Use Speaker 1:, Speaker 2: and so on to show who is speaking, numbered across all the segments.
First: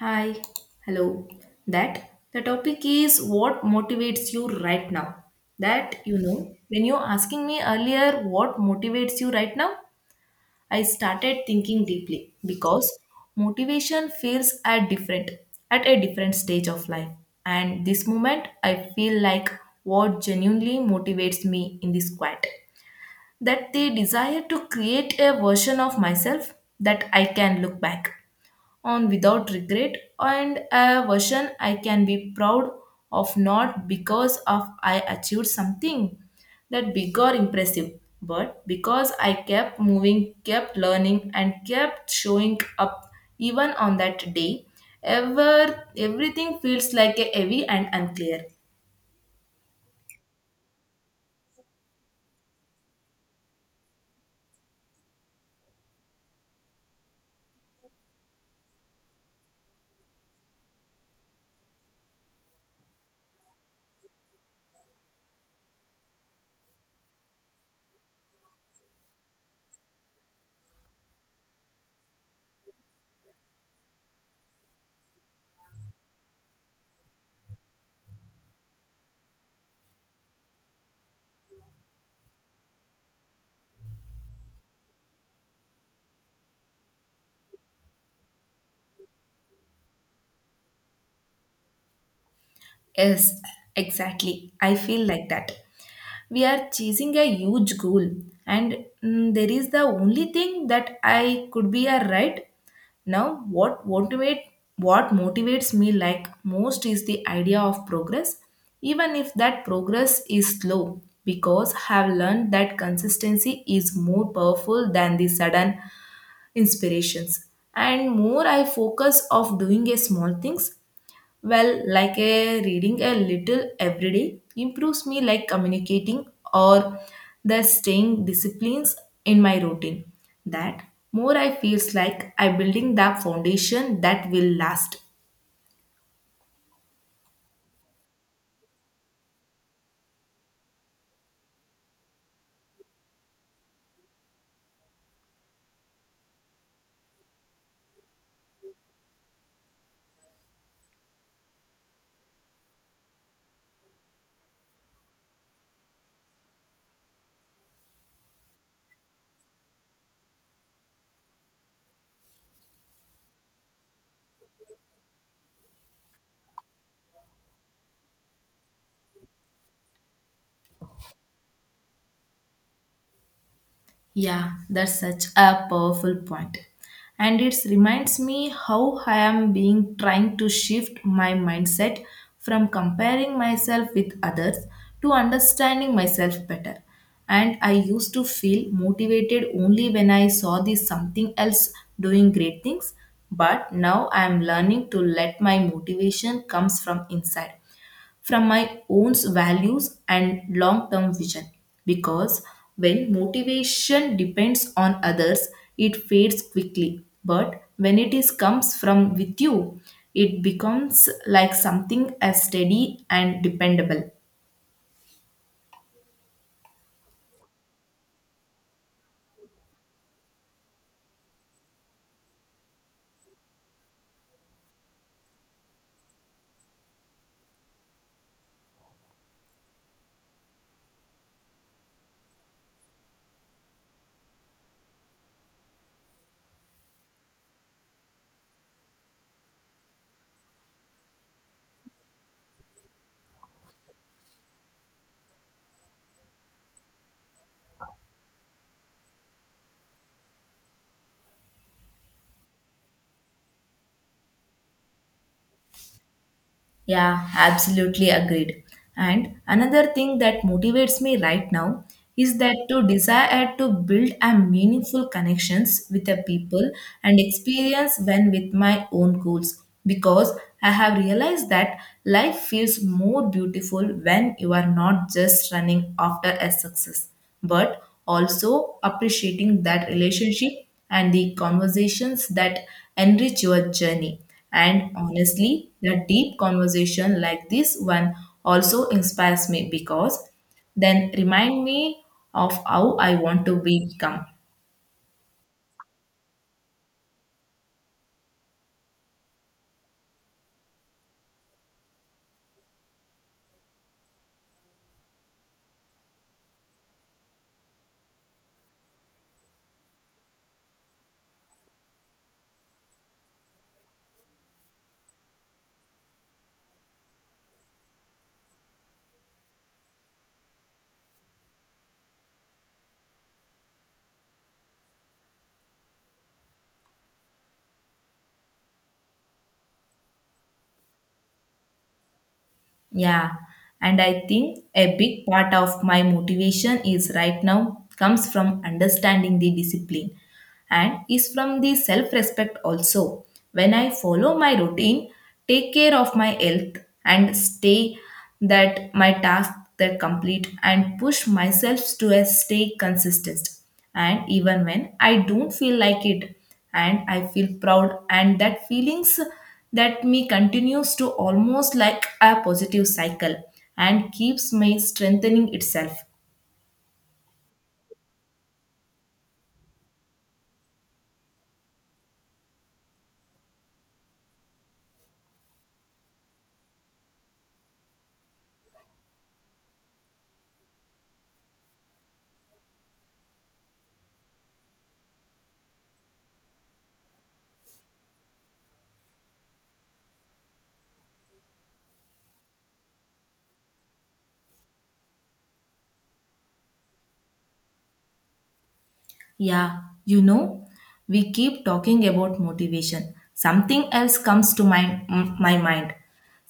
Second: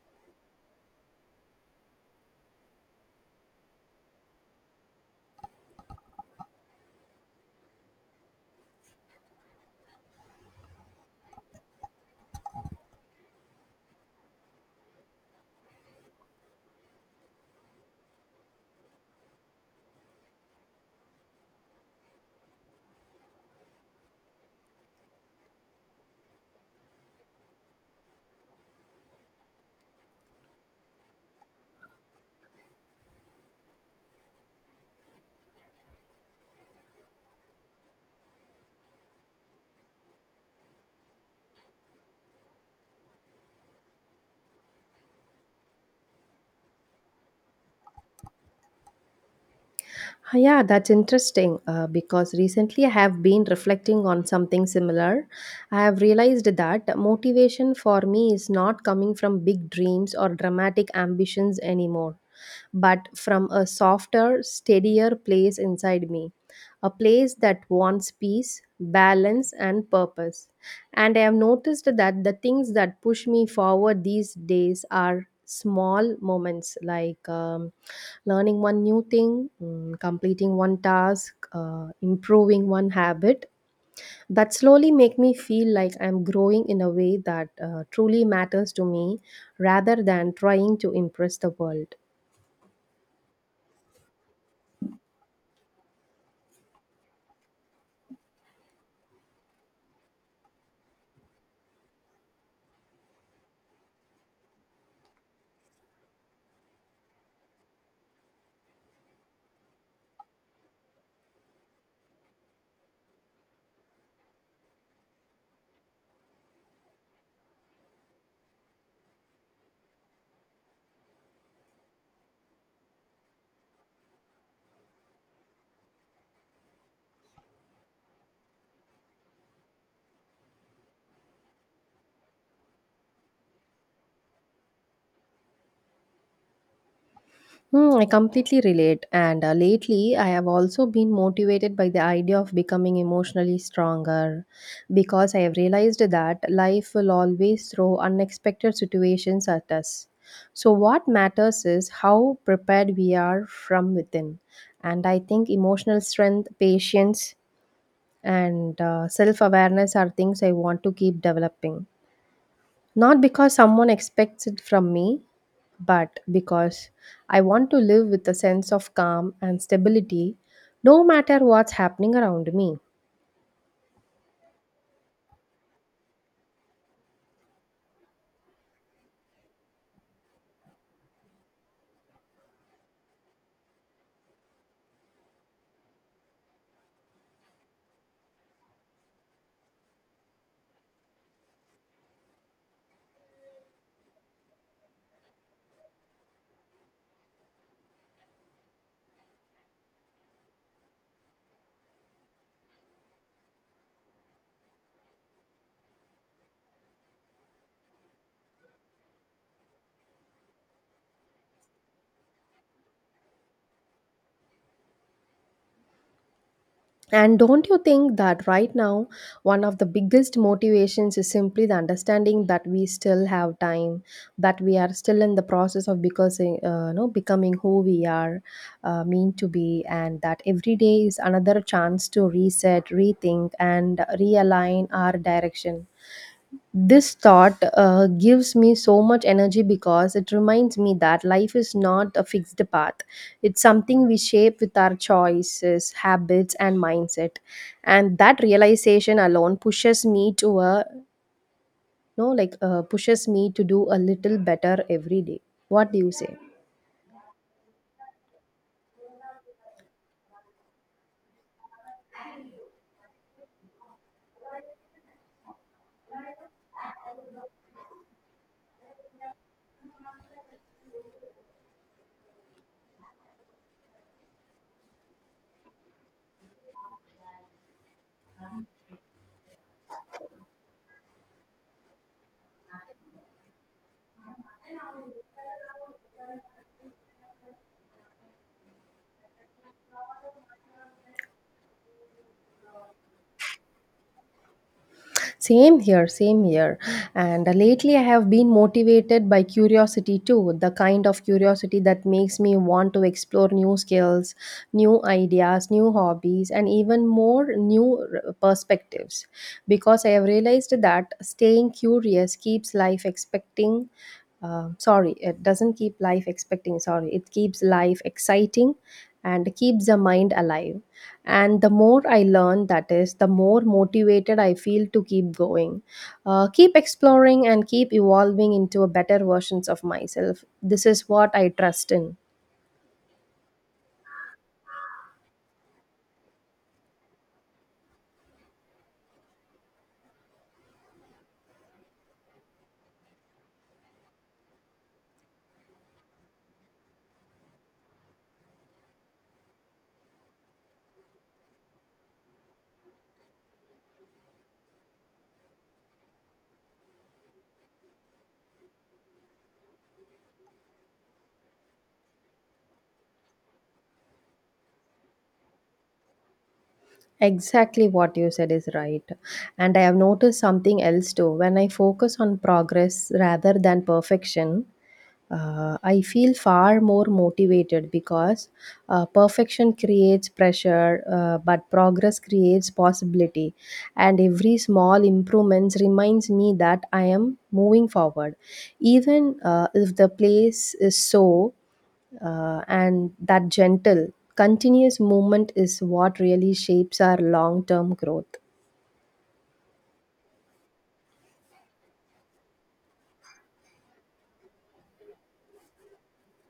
Speaker 1: Hi, hello. That the topic is what motivates you right now. When you're asking me earlier what motivates you right now, I started thinking deeply because motivation feels at a different stage of life. And this moment I feel like what genuinely motivates me in this quiet that they desire to create a version of myself that I can look back on without regret, and a version I can be proud of, not because of I achieved something that big or impressive, but because I kept moving, kept learning, and kept showing up even on that day everything feels like a heavy and unclear.
Speaker 2: Huh, yeah, that's interesting, because recently I have been reflecting on something similar. I have realized that motivation for me is not coming from big dreams or dramatic ambitions anymore, but from a softer, steadier place inside me, a place that wants peace, balance, and purpose. And I have noticed that the things that push me forward these days are small moments like, learning one new thing, completing one task, improving one habit that slowly make me feel like I'm growing in a way that truly matters to me rather than trying to impress the world.
Speaker 1: Yes, exactly. I feel like that. We are chasing a huge goal, and mm, there is the only thing that I could be a right. Now, what motivates me like most is the idea of progress, even if that progress is slow, because I have learned that consistency is more powerful than the sudden inspirations. And more I focus of doing a small things well, like a reading a little every day improves me like communicating or the staying disciplines in my routine. That more I feels like I building the foundation that will last.
Speaker 2: I completely relate, and lately I have also been motivated by the idea of becoming emotionally stronger because I have realized that life will always throw unexpected situations at us. So, what matters is how prepared we are from within, and I think emotional strength, patience, and self awareness are things I want to keep developing. Not because someone expects it from me, but because I want to live with a sense of calm and stability no matter what's happening around me.
Speaker 1: Yeah, that's such a powerful point. And it reminds me how I am being trying to shift my mindset from comparing myself with others to understanding myself better. And I used to feel motivated only when I saw this something else doing great things, but now I am learning to let my motivation comes from inside, from my own values and long term vision. Because when motivation depends on others, it fades quickly. But when it is comes from with you, it becomes like something as steady and dependable.
Speaker 2: And don't you think that right now, one of the biggest motivations is simply the understanding that we still have time, that we are still in the process of because, becoming who we are mean to be, and that every day is another chance to reset, rethink, and realign our direction. This thought gives me so much energy because it reminds me that life is not a fixed path. It's something we shape with our choices, habits, and mindset. And that realization alone pushes me to a no, like pushes me to do a little better every day. What do you say?
Speaker 1: Yeah, absolutely agreed. And another thing that motivates me right now is that to desire to build a meaningful connections with the people and experience when with my own goals, because I have realized that life feels more beautiful when you are not just running after a success, but also appreciating that relationship and the conversations that enrich your journey. And honestly, the deep conversation like this one also inspires me because then remind me of how I want to become.
Speaker 2: Same here, same here. And lately, I have been motivated by curiosity too, the kind of curiosity that makes me want to explore new skills, new ideas, new hobbies, and even more perspectives. Because I have realized that staying curious keeps life expecting sorry, it doesn't keep life expecting, sorry, it keeps life exciting and keeps the mind alive. And the more I learn, that is, the more motivated I feel to keep going, keep exploring, and keep evolving into a better versions of myself. This is what I trust in.
Speaker 1: Yeah, and I think a big part of my motivation is right now comes from understanding the discipline and is from the self respect also. When I follow my routine, take care of my health, and stay that my tasks that complete and push myself to a stay consistent and even when I don't feel like it, and I feel proud and that feelings that me continues to almost like a positive cycle and keeps me strengthening itself.
Speaker 2: Exactly what you said is right. And I have noticed something else too. When I focus on progress rather than perfection, I feel far more motivated because perfection creates pressure, but progress creates possibility. And every small improvements reminds me that I am moving forward, even if the place is so. And that gentle, continuous movement is what really shapes our long term growth.
Speaker 1: Yeah, you know, we keep talking about motivation. Something else comes to my mind.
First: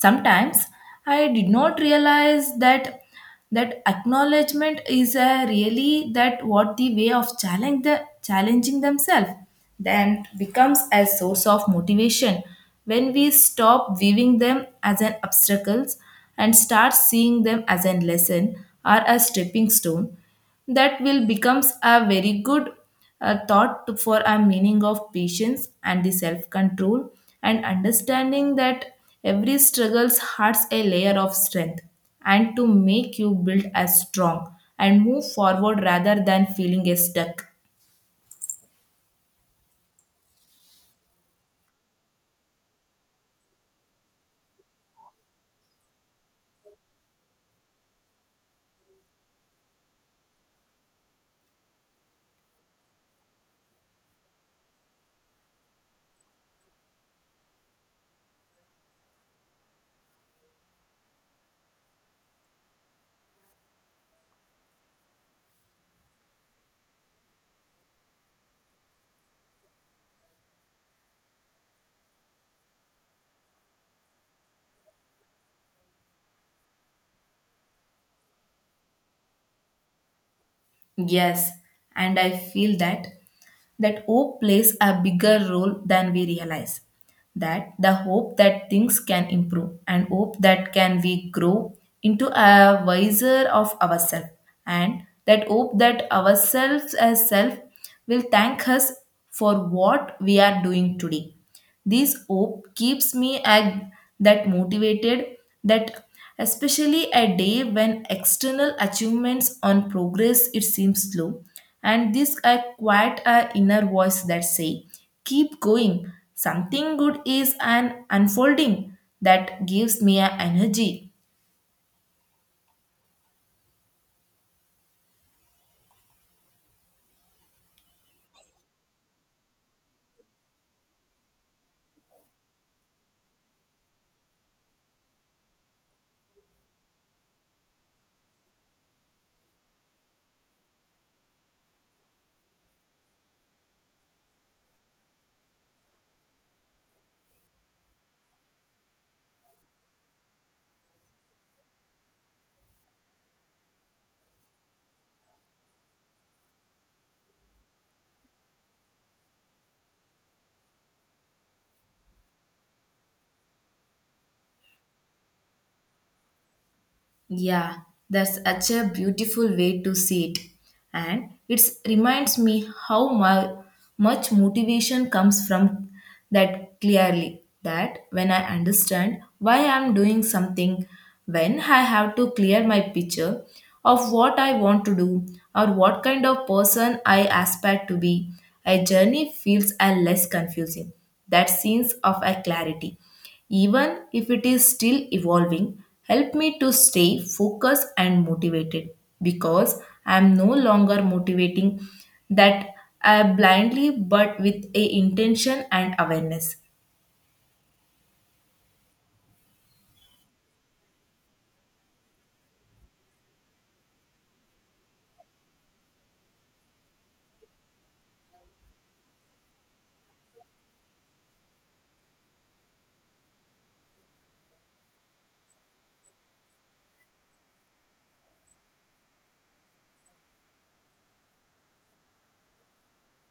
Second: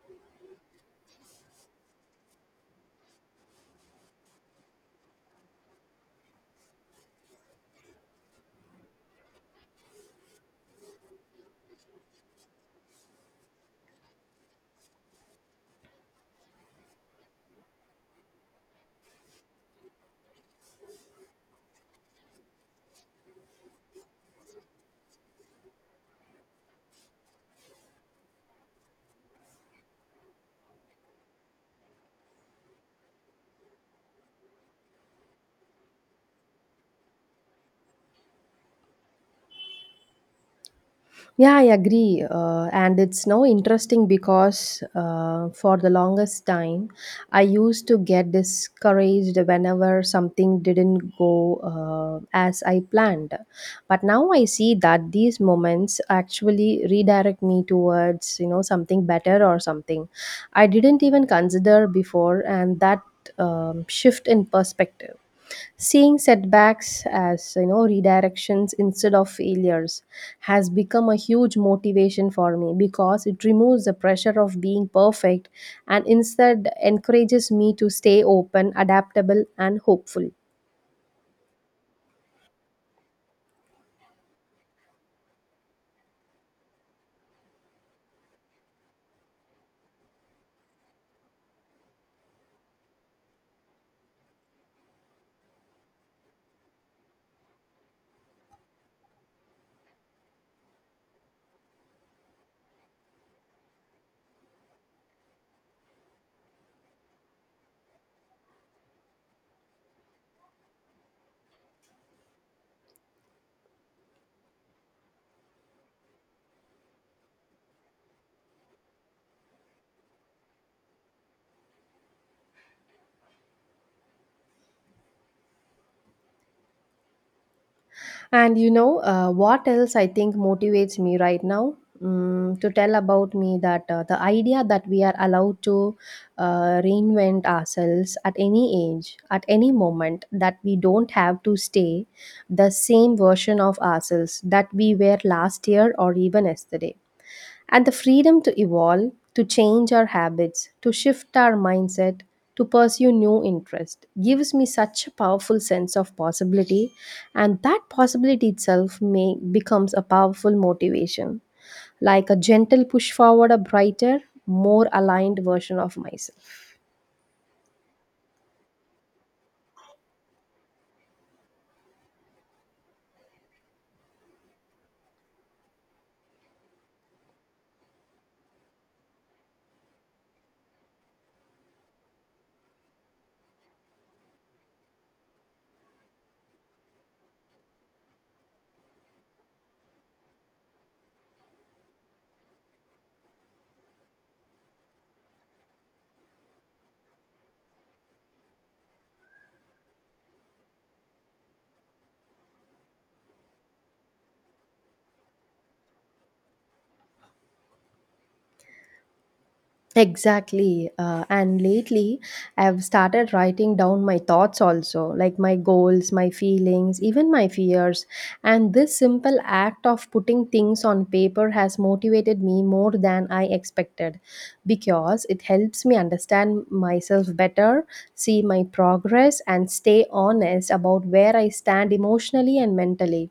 Speaker 1: Sometimes I did not realize that that acknowledgement is a really that what the way of challenge the challenging themselves then becomes a source of motivation when we stop viewing them as an obstacles and start seeing them as a lesson or a stepping stone that will becomes a very good thought for a meaning of patience and the self control, and understanding that every struggles hides a layer of strength and to make you build as strong and move forward rather than feeling a stuck.
Speaker 2: Yeah, I agree. And it's now interesting because for the longest time, I used to get discouraged whenever something didn't go as I planned. But now I see that these moments actually redirect me towards, you know, something better or something I didn't even consider before, and that shift in perspective. Seeing setbacks as you know redirections instead of failures has become a huge motivation for me because it removes the pressure of being perfect and instead encourages me to stay open, adaptable and hopeful.
Speaker 1: Yes, and I feel that that hope plays a bigger role than we realize. That the hope that things can improve and hope that can we grow into a wiser of ourselves and that hope that ourselves as self will thank us for what we are doing today. This hope keeps me ag that motivated, that especially a day when external achievements on progress it seems slow, and this I quiet a inner voice that say keep going, something good is an unfolding that gives me a energy.
Speaker 2: And you know, what else I think motivates me right now? To tell about me that the idea that we are allowed to reinvent ourselves at any age, at any moment, that we don't have to stay the same version of ourselves that we were last year or even yesterday. And the freedom to evolve, to change our habits, to shift our mindset, to pursue new interest gives me such a powerful sense of possibility, and that possibility itself may becomes a powerful motivation, like a gentle push forward a brighter, more aligned version of myself.
Speaker 1: Yeah, that's such a beautiful way to see it. And it reminds me much motivation comes from that clearly. That when I understand why I'm doing something, when I have to clear my picture of what I want to do or what kind of person I aspire to be, a journey feels a less confusing. That sense of a clarity. Even if it is still evolving, help me to stay focused and motivated because I am no longer motivating that I blindly, but with a intention and awareness.
Speaker 2: Exactly. And lately, I've started writing down my thoughts also, like my goals, my feelings, even my fears. And this simple act of putting things on paper has motivated me more than I expected because it helps me understand myself better, see my progress, and stay honest about where I stand emotionally and mentally.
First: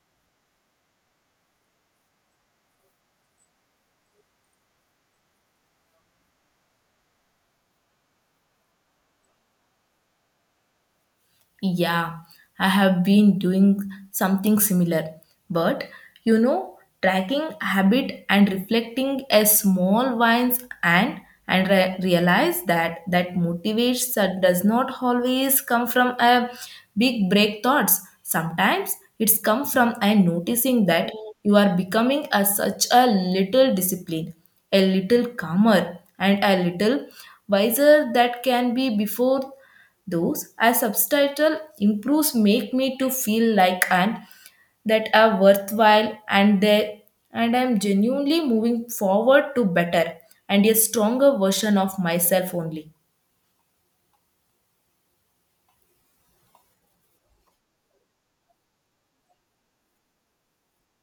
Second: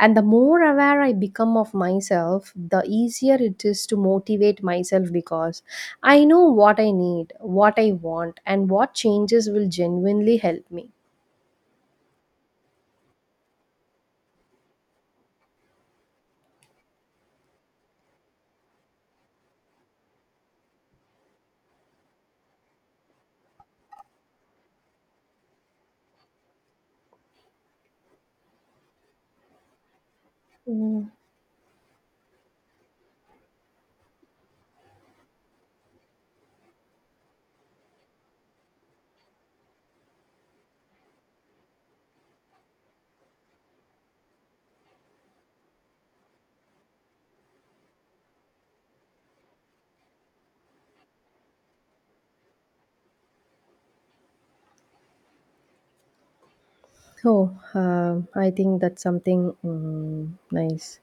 Speaker 2: And the more aware I become of myself, the easier it is to motivate myself because I know what I need, what I want, and what changes will genuinely help me.
Speaker 1: Yeah, I have been doing something similar. But you know, tracking habit and reflecting a small wins, and realize that that motivates that does not always come from a big break thoughts. Sometimes it's come from a noticing that you are becoming a such a little discipline, a little calmer, and a little wiser that can be before those as subtitle improves make me to feel like an that are worthwhile and they, and I am genuinely moving forward to better and a stronger version of myself only.
Speaker 2: Oh, I think that's something nice.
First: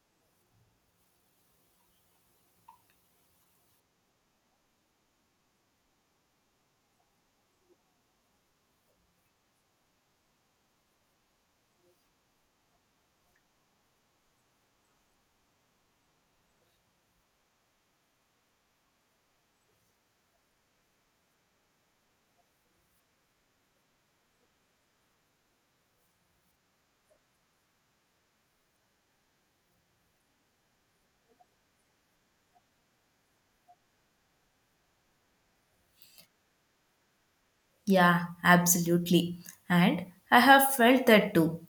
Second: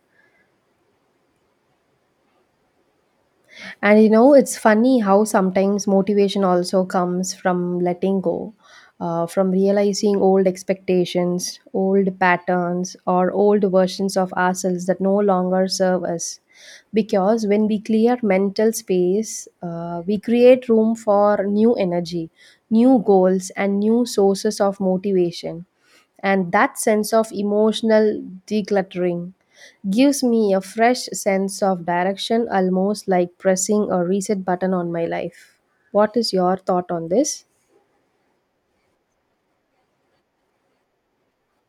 Speaker 2: And you know, it's funny how sometimes motivation also comes from letting go, from realizing old expectations, old patterns, or old versions of ourselves that no longer serve us. Because when we clear mental space, we create room for new energy, new goals, and new sources of motivation. And that sense of emotional decluttering gives me a fresh sense of direction, almost like pressing a reset button on my life. What is your thought on this?
Speaker 1: Yeah, absolutely. And I have felt that too.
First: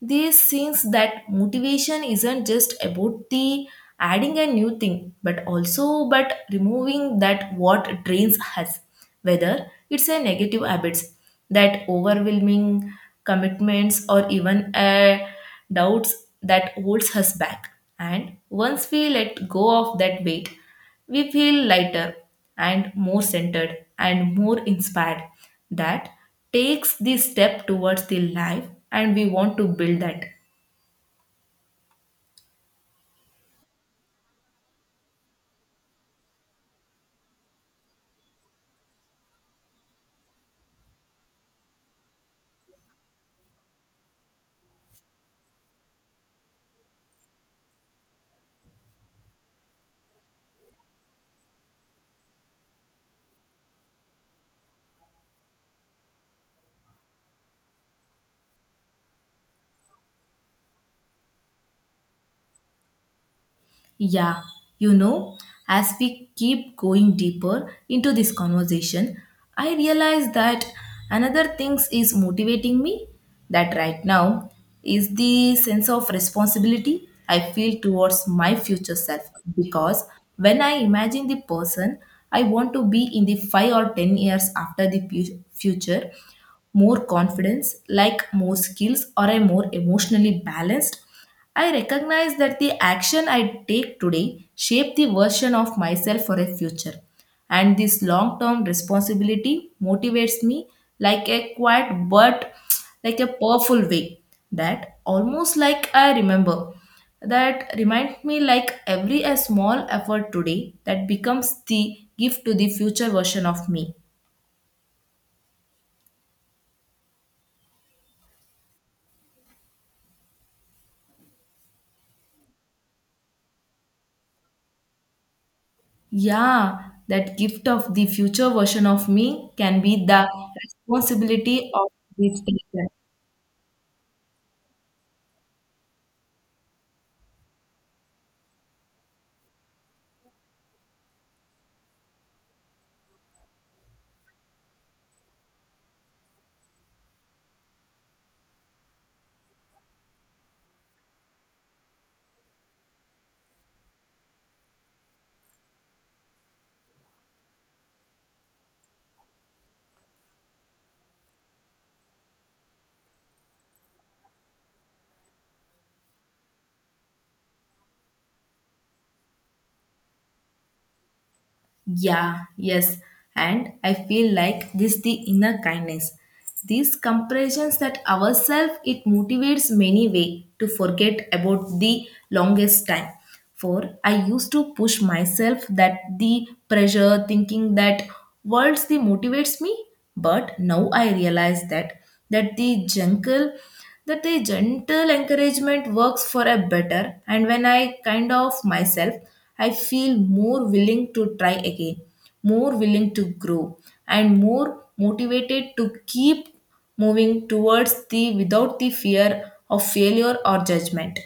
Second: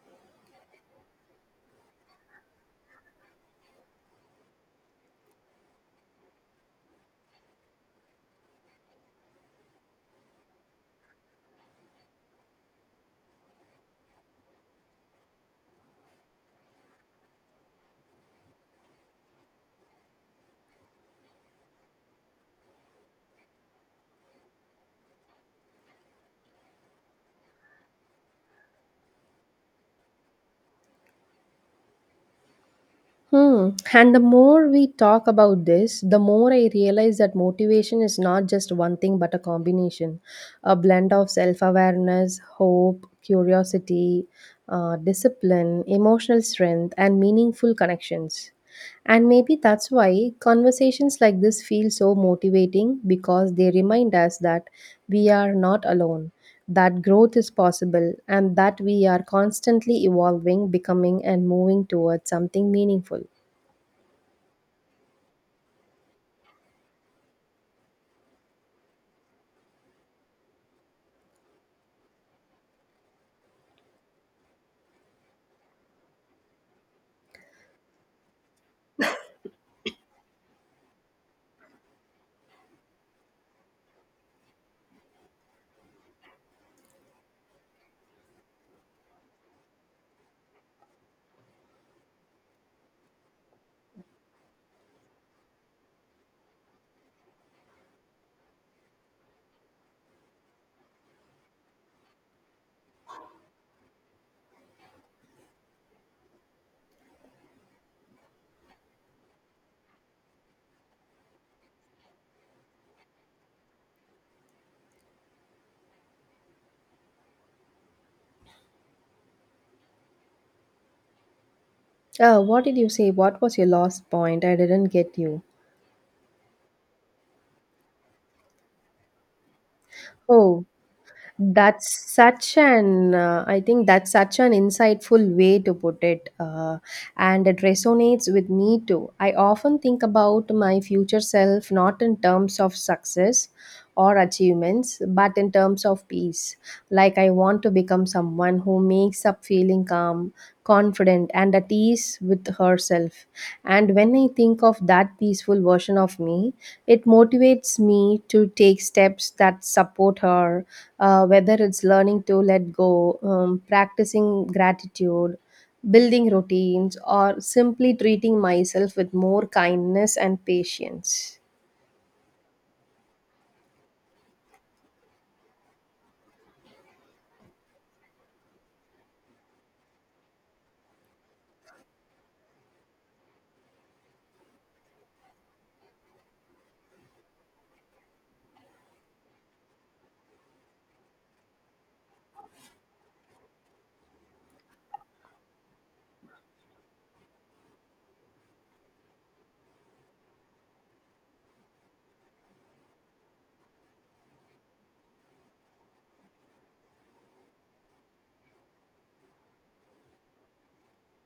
Speaker 1: This seems that motivation isn't just about the adding a new thing, but also but removing that what drains us, whether it's a negative habits, that overwhelming commitments, or even a doubts that holds us back. And once we let go of that weight, we feel lighter and more centered and more inspired, that takes the step towards the life and we want to build that.
Speaker 2: Hmm. And the more we talk about this, the more I realize that motivation is not just one thing but a combination, a blend of self awareness, hope, curiosity, discipline, emotional strength, and meaningful connections. And maybe that's why conversations like this feel so motivating because they remind us that we are not alone, that growth is possible, and that we are constantly evolving, becoming, and moving towards something meaningful.
Speaker 1: Yeah, you know, as we keep going deeper into this conversation, I realize that another things is motivating me that right now is the sense of responsibility I feel towards my future self, because when I imagine the person I want to be in the 5 or 10 years after the future, more confidence, like more skills, or a more emotionally balanced. I recognize that the action I take today shape the version of myself for a future. And this long term responsibility motivates me like a quiet but like a powerful way, that almost like I remember that reminds me like every a small effort today that becomes the gift to the future version of me.
Speaker 2: What did you say? What was your last point? I didn't get you.
Speaker 1: Yeah, that gift of the future version of me can be the
Speaker 2: Oh,
Speaker 1: responsibility
Speaker 2: that's
Speaker 1: of this
Speaker 2: such
Speaker 1: teacher.
Speaker 2: an, I think that's such an insightful way to put it. And it resonates with me too. I often think about my future self not in terms of success or achievements, but in terms of peace. Like I want to become someone who makes up feeling calm, confident, and at ease with herself. And when I think of that peaceful version of me, it motivates me to take steps that support her, whether it's learning to let go, practicing gratitude, building routines, or simply treating myself with more kindness and patience.
Speaker 1: Yeah, yes. And I feel like this the inner kindness. These comparisons that ourselves it motivates many way to forget about the longest time. For I used to push myself that the pressure thinking that words the motivates me, but now I realize that that the jungle, that the gentle encouragement works for a better, and when I kind of myself, I feel more willing to try again, more willing to grow, and more motivated to keep moving towards the without the fear of failure or judgment.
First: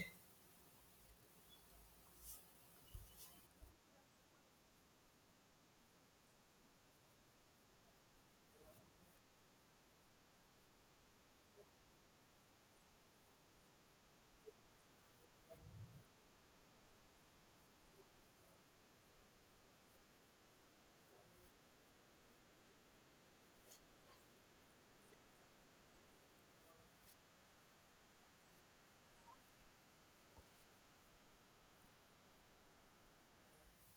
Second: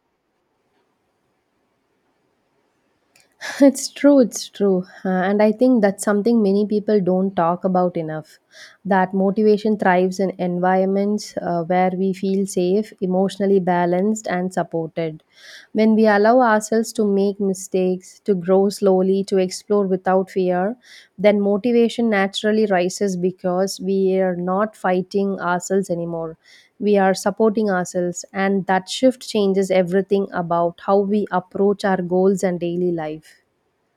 Speaker 2: It's true, it's true. And I think that's something many people don't talk about enough. That motivation thrives in environments where we feel safe, emotionally balanced, and supported. When we allow ourselves to make mistakes, to grow slowly, to explore without fear, then motivation naturally rises because we are not fighting ourselves anymore. We are supporting ourselves, and that shift changes everything about how we approach our goals and daily life.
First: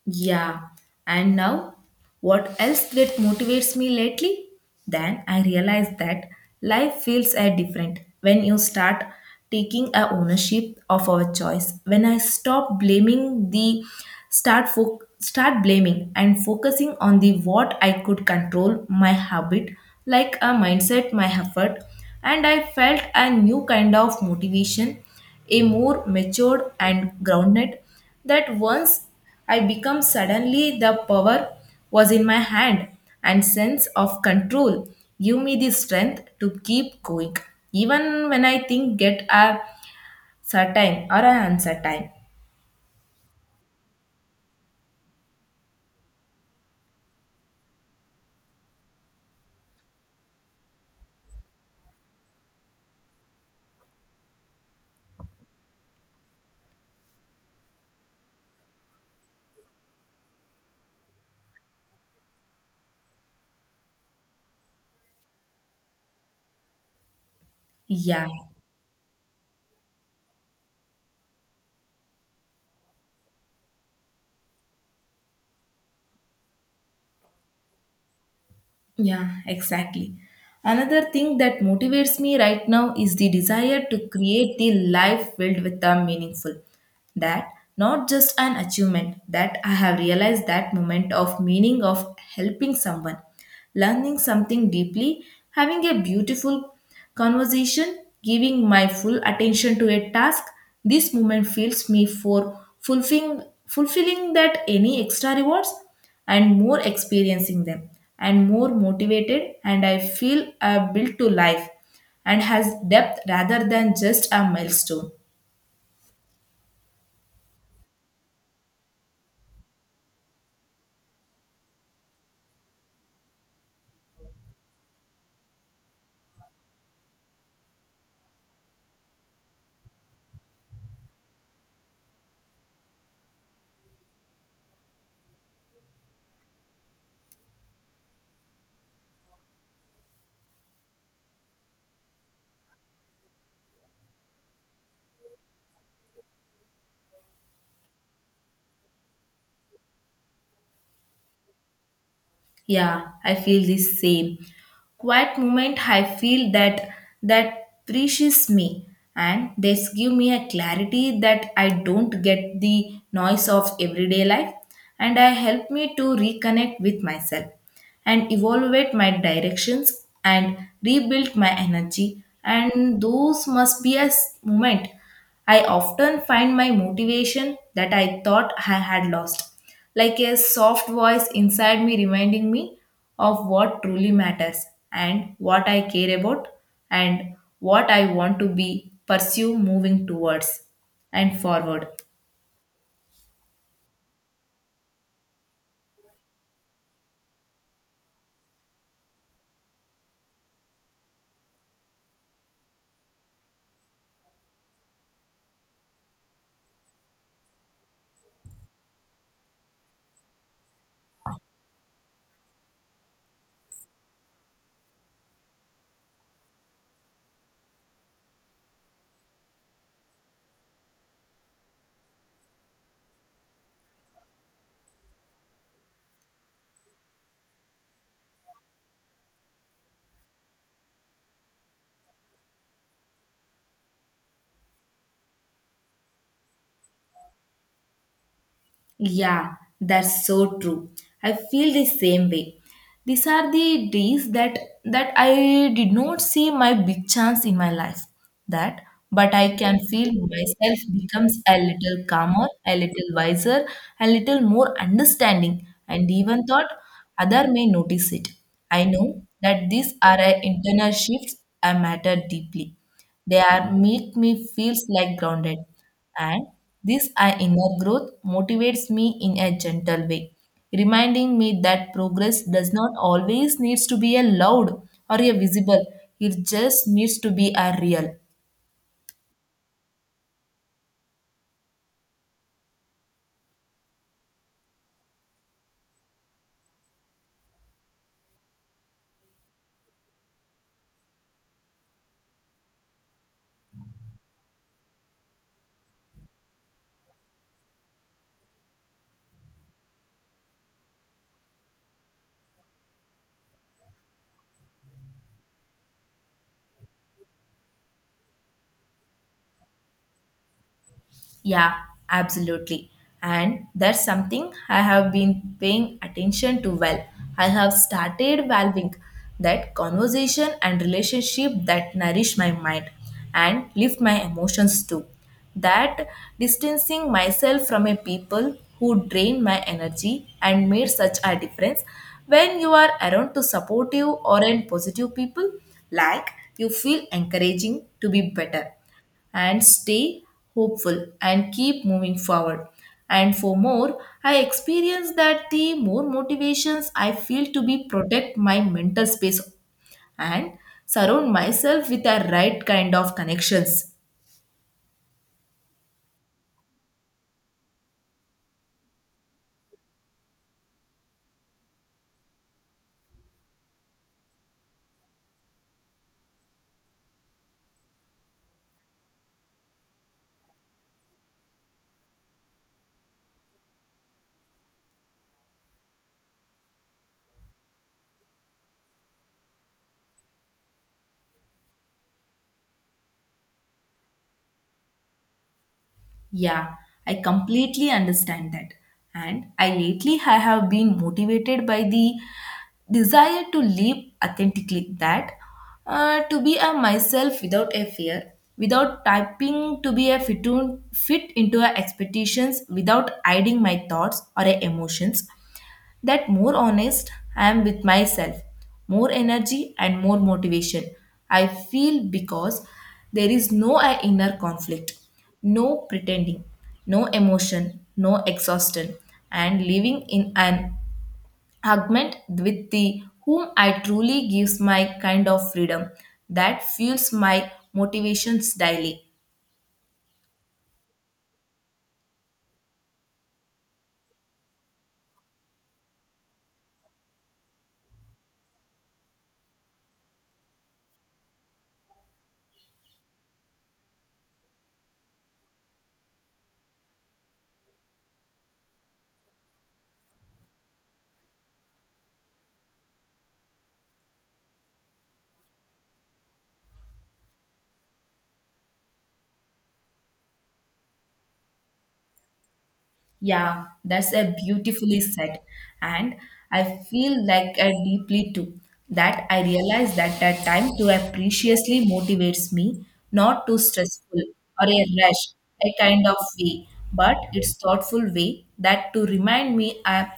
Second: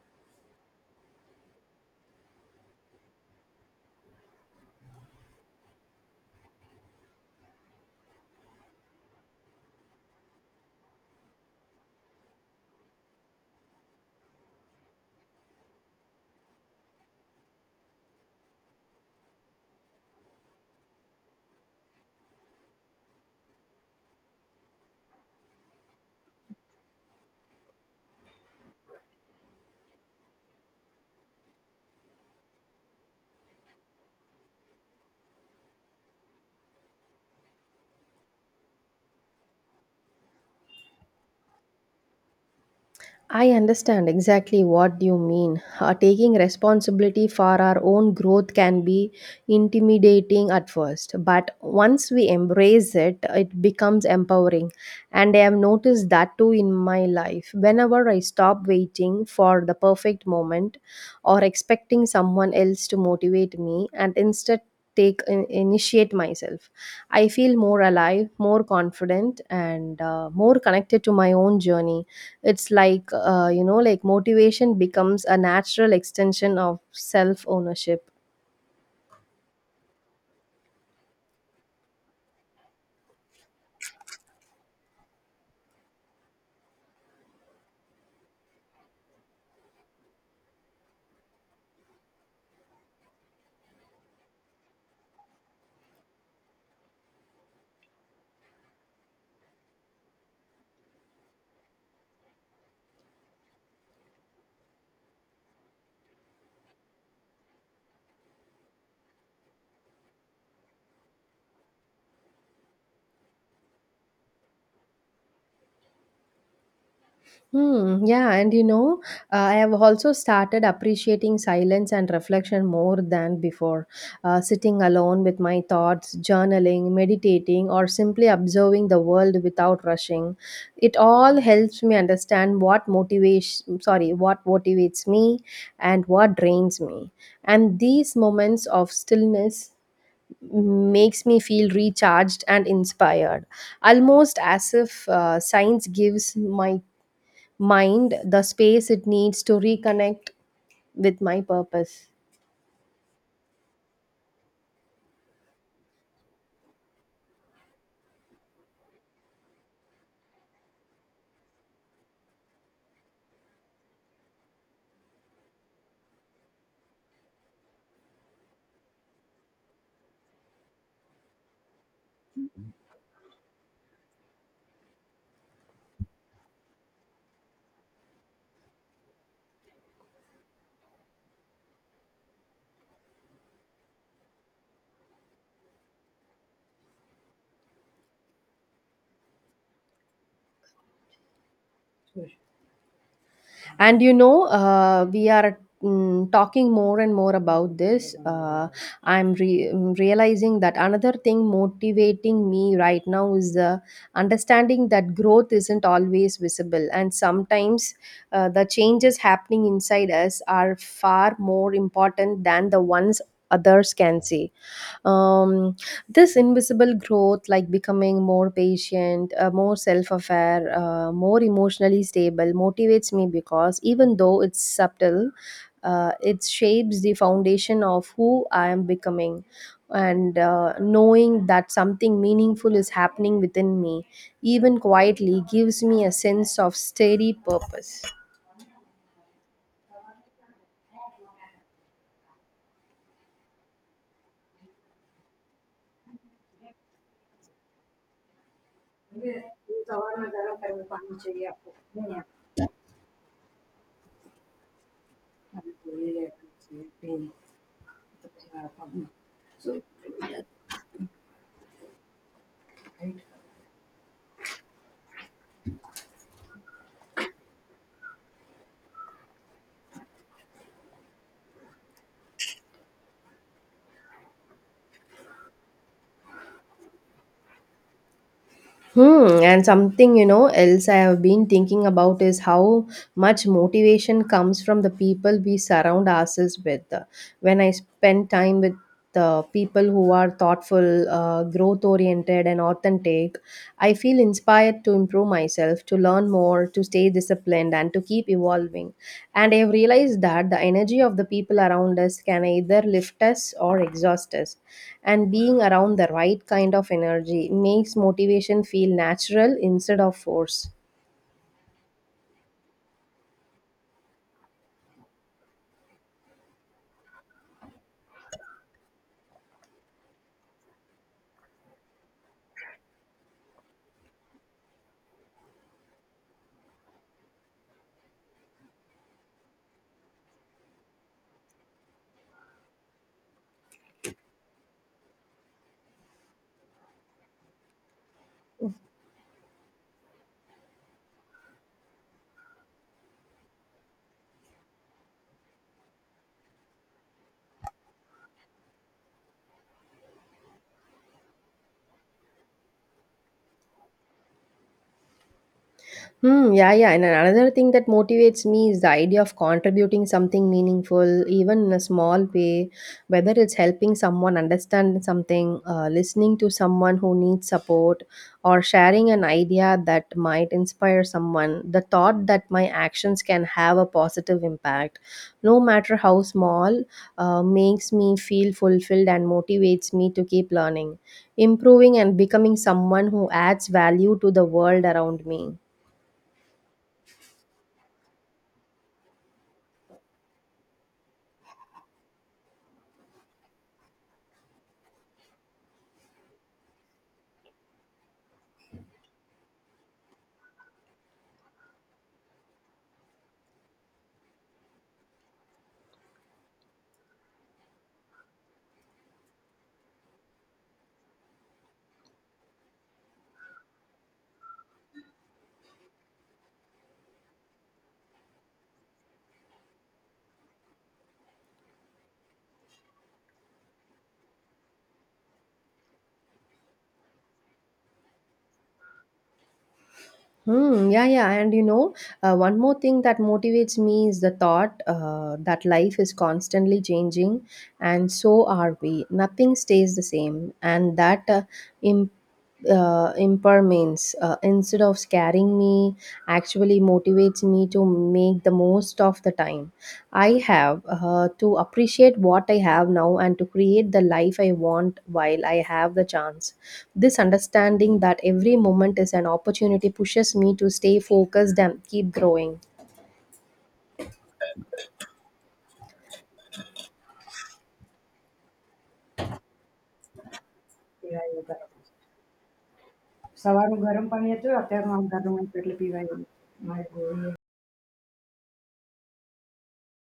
Speaker 1: Yeah, and now what else that motivates me lately? Then I realize that life feels different when you start taking a ownership of our choice. When I stop blaming the start blaming and focusing on the what I could control, my habit, like a mindset, my effort, and I felt a new kind of motivation, a more matured and grounded, that once I become suddenly the power was in my hand, and sense of control give me the strength to keep going even when I think get a certain or an uncertain.
Speaker 2: I understand exactly what you mean. Taking responsibility for our own growth can be intimidating at first, but once we embrace it, it becomes empowering. And I have noticed that too in my life. Whenever I stop waiting for the perfect moment or expecting someone else to motivate me and instead initiate myself, I feel more
Speaker 1: Yeah.
Speaker 2: alive, more confident, and more connected to my own journey. It's like, like motivation becomes a natural extension of self ownership.
Speaker 1: Yeah, exactly. Another thing that motivates me right now is the desire to create the life filled with a meaningful. That not just an achievement, that I have realized that moment of meaning of helping someone, learning something deeply, having a beautiful conversation, giving my full attention to a task, this moment fills me for fulfilling, fulfilling that any extra rewards, and more experiencing them and more motivated, and I feel built to life and has depth rather than just a milestone.
Speaker 2: Yeah, and you know, I have also started appreciating silence and reflection more than before. Sitting alone with my thoughts, journaling, meditating, or simply observing the world without rushing, it all helps me understand what motivates me and what drains me. And these moments of stillness makes me feel recharged and inspired, almost as if science gives my mind the space it needs to reconnect with my purpose.
Speaker 1: Yeah, I feel the same. Quiet moment, I feel that that preaches me and they give me a clarity that I don't get the noise of everyday life, and I help me to reconnect with myself and evaluate my directions and rebuild my energy, and those must be a moment I often find my motivation that I thought I had lost, like a soft voice inside me reminding me of what truly matters and what I care about and what I want to be pursue moving towards and forward.
Speaker 2: And you know, we are talking more and more about this. Realizing that another thing motivating me right now is the understanding that growth isn't always visible, and sometimes the changes happening inside us are far more important than the ones others can see. um, this invisible growth, like becoming more patient, more self-aware, more emotionally stable, motivates me because even though it's subtle, it shapes the foundation of who I am becoming. And knowing that something meaningful is happening within me, even quietly, gives me a sense of steady purpose.
Speaker 1: Yeah, that's so true. I feel the same way. These are the days that that I did not see my big chance in my life. That, but I can feel myself becomes a little calmer, a little wiser, a little more understanding, and even thought other may notice it. I know that these are a internal shifts I matter deeply. They are make me feels like grounded. And this I inner growth motivates me in a gentle way, reminding me that progress does not always needs to be a loud or a visible. It just needs to be a real.
Speaker 2: Hmm, and something you know else I have been thinking about is how much motivation comes from the people we surround ourselves with. When I spend time with the people who are thoughtful, growth oriented, and authentic, I feel inspired needed to improve myself, to learn more, to stay disciplined, and to keep evolving. And I have realized that the energy of the people around us can either lift us or exhaust us. And being around the right kind of energy makes motivation feel natural instead of force.
Speaker 1: Yeah, absolutely. And that's something I have been paying attention to well. I have started valuing that conversation and relationship that nourish my mind and lift my emotions too. That distancing myself from a people who drain my energy and made such a difference when you are around to supportive or in positive people like you feel encouraging to be better and stay hopeful and keep moving forward. And for more, I experience that the more motivations I feel to be protect my mental space and surround myself with the right kind of connections.
Speaker 2: Hmm, yeah, yeah. And another thing that motivates me is the idea of contributing something meaningful, even in a small way, whether it's helping someone understand something, listening to someone who needs support, or sharing an idea that might inspire someone. The thought that my actions can have a positive impact, no matter how small, makes me feel fulfilled and motivates me to keep learning, improving, and becoming someone who adds value to the world around me.
Speaker 1: Yeah, I completely understand that. And I lately I have been motivated by the desire to live authentically that to be a myself without a fear, without typing to be a fit, to, fit into a expectations, without hiding my thoughts or a emotions, that more honest I am with myself, more energy and more motivation I feel because there is no inner conflict, no pretending, no emotion, no exhaustion, and living in an argument with the whom I truly gives my kind of freedom that fuels my motivations daily.
Speaker 2: Hmm. Yeah, yeah. And you know, one more thing that motivates me is the thought that life is constantly changing, and so are we. Nothing stays the same, and that imp- impermanence, instead of scaring me, actually motivates me to make the most of the time I have, to appreciate what I have now and to create the life I want while I have the chance. This understanding that every moment is an opportunity pushes me to stay focused and keep growing.
Speaker 1: Yeah, that's a beautifully said. And I feel like I deeply too that I realize that that time to have motivates me, not too stressful or a rush, a kind of way, but it's thoughtful way that to remind me I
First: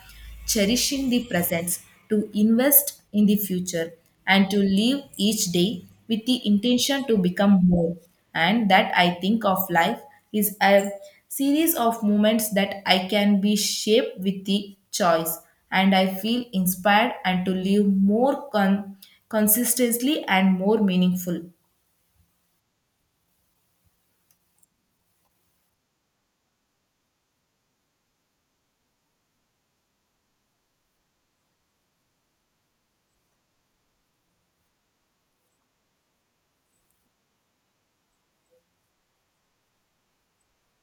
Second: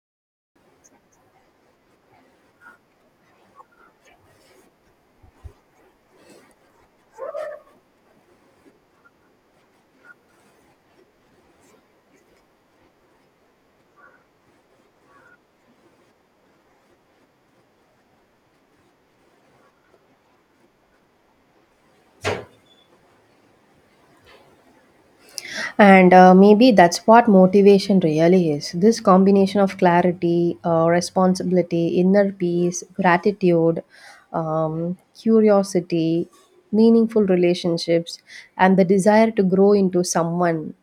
Speaker 1: cherishing the present, to invest in the future, and to live each day with the intention to become more. And that I think of life is a series of moments that I can be shaped with the choice, and I feel inspired and to live more consistently and more meaningful.
Speaker 2: And maybe that's what motivation really is, this combination of clarity, responsibility, inner peace, gratitude, curiosity, meaningful relationships, and the desire to grow into someone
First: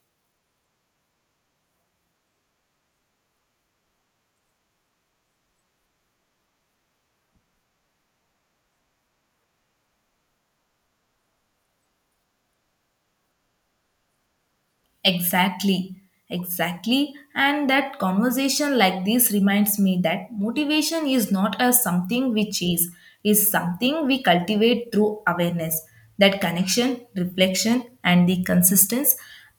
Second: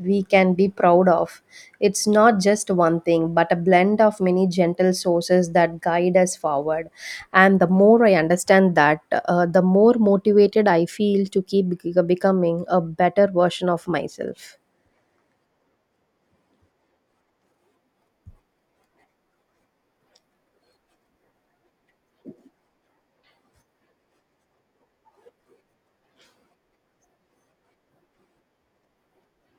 Speaker 2: we can be proud of. It's not just one thing, but a blend of many gentle sources that guide us forward. And the more I understand that, the more motivated I feel to keep becoming a better version of myself.
Speaker 1: Exactly, exactly. And that conversation like this reminds me that motivation is not a something we chase, is something we cultivate through awareness, that connection, reflection, and the consistent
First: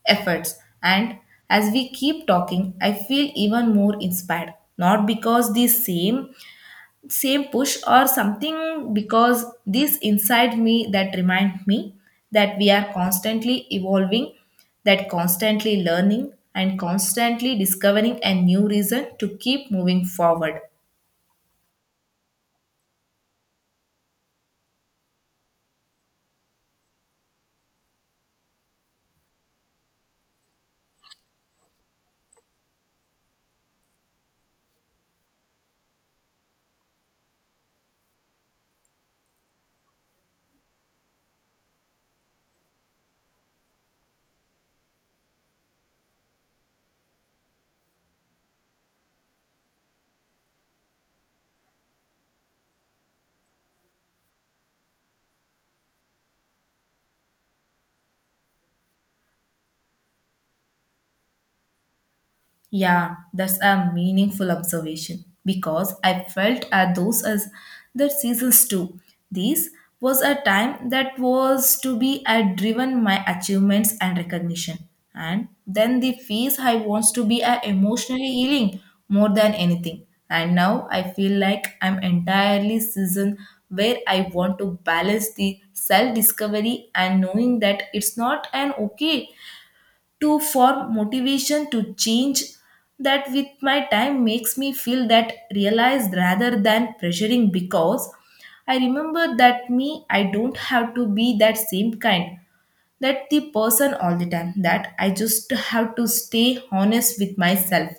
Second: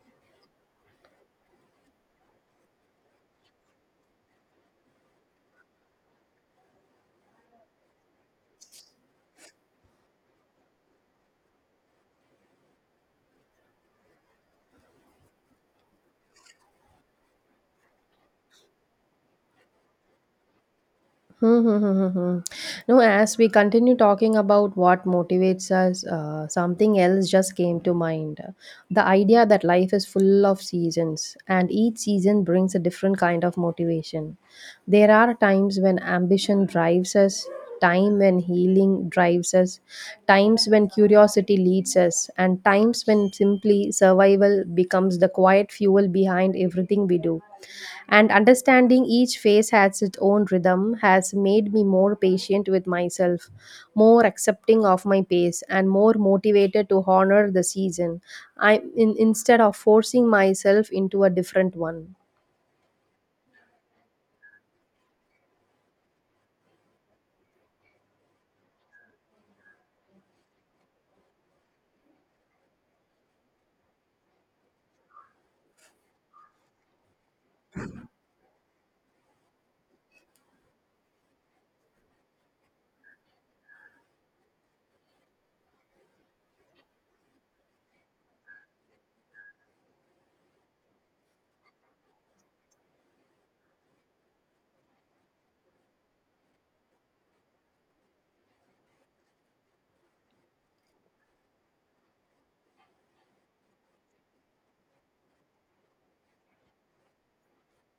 Speaker 1: efforts. And as we keep talking, I feel even more inspired, not because the same push or something because this inside me that remind me that we are constantly evolving that constantly learning and constantly discovering a new reason to keep moving forward.
Speaker 2: Hmm, hmm, hmm, hmm, hmm. No, as we continue talking about what motivates us, something else just came to mind. The idea that life is full of seasons, and each season brings a different kind of motivation. There are times when ambition drives us, time when healing drives us, times when curiosity leads us, and times when simply survival becomes the quiet fuel behind everything we do. And understanding each phase has its own rhythm has made me more patient with myself, more accepting of my pace, and more motivated to honor the season instead of forcing myself into a different one.
Speaker 1: Yeah, that's a meaningful observation because I felt at those as the seasons too. This was a time that was to be I driven my achievements and recognition. And then the phase I wants to be a emotionally healing more than anything. And now I feel like I'm entirely season where I want to balance the self discovery and knowing that it's not an okay to form motivation to change that with my time makes me feel that realized rather than pressuring because I remember that me I don't have to be that same kind that the person all the time that I just have to stay honest with myself.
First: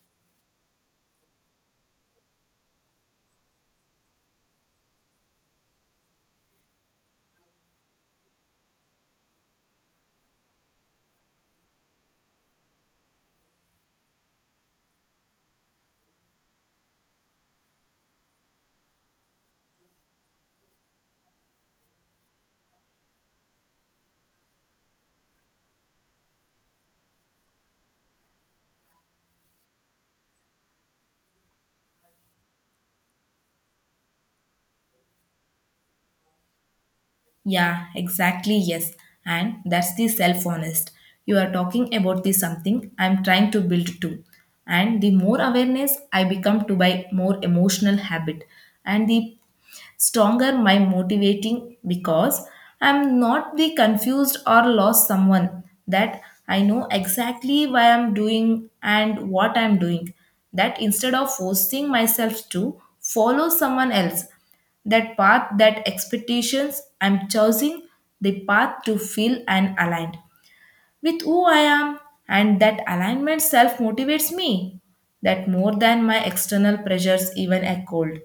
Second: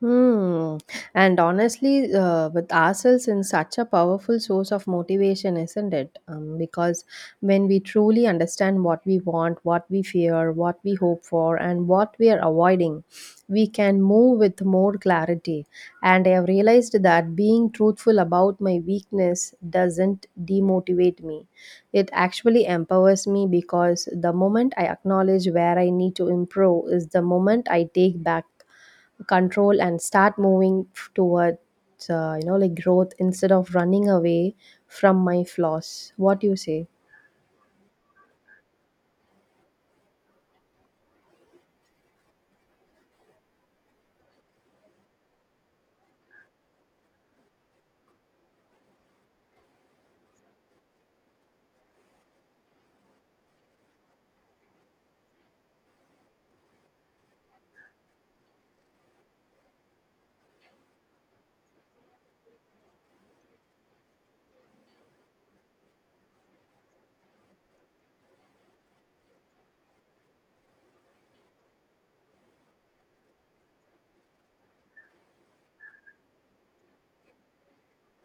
Speaker 2: Hmm. And honestly, with ourselves in such a powerful source of motivation, isn't it? Because when we truly understand what we want, what we fear, what we hope for, and what we are avoiding, we can move with more clarity. And I have realized that being truthful about my weakness doesn't demotivate me. It actually empowers me because the moment I acknowledge where I need to improve is the moment I take back control and start moving towards like growth instead of running away from my flaws. What do you say?
Speaker 1: Yeah, exactly, yes. And that's the self honest you are talking about the something I'm trying to build too. And the more awareness I become to my more emotional habit and the stronger my motivating because I'm not the confused or lost someone that I know exactly why I'm doing and what I'm doing. That instead of forcing myself to follow someone else that path that expectations I'm choosing the path to feel and aligned with who I am, and that alignment self motivates me that more than my external pressures even echoed.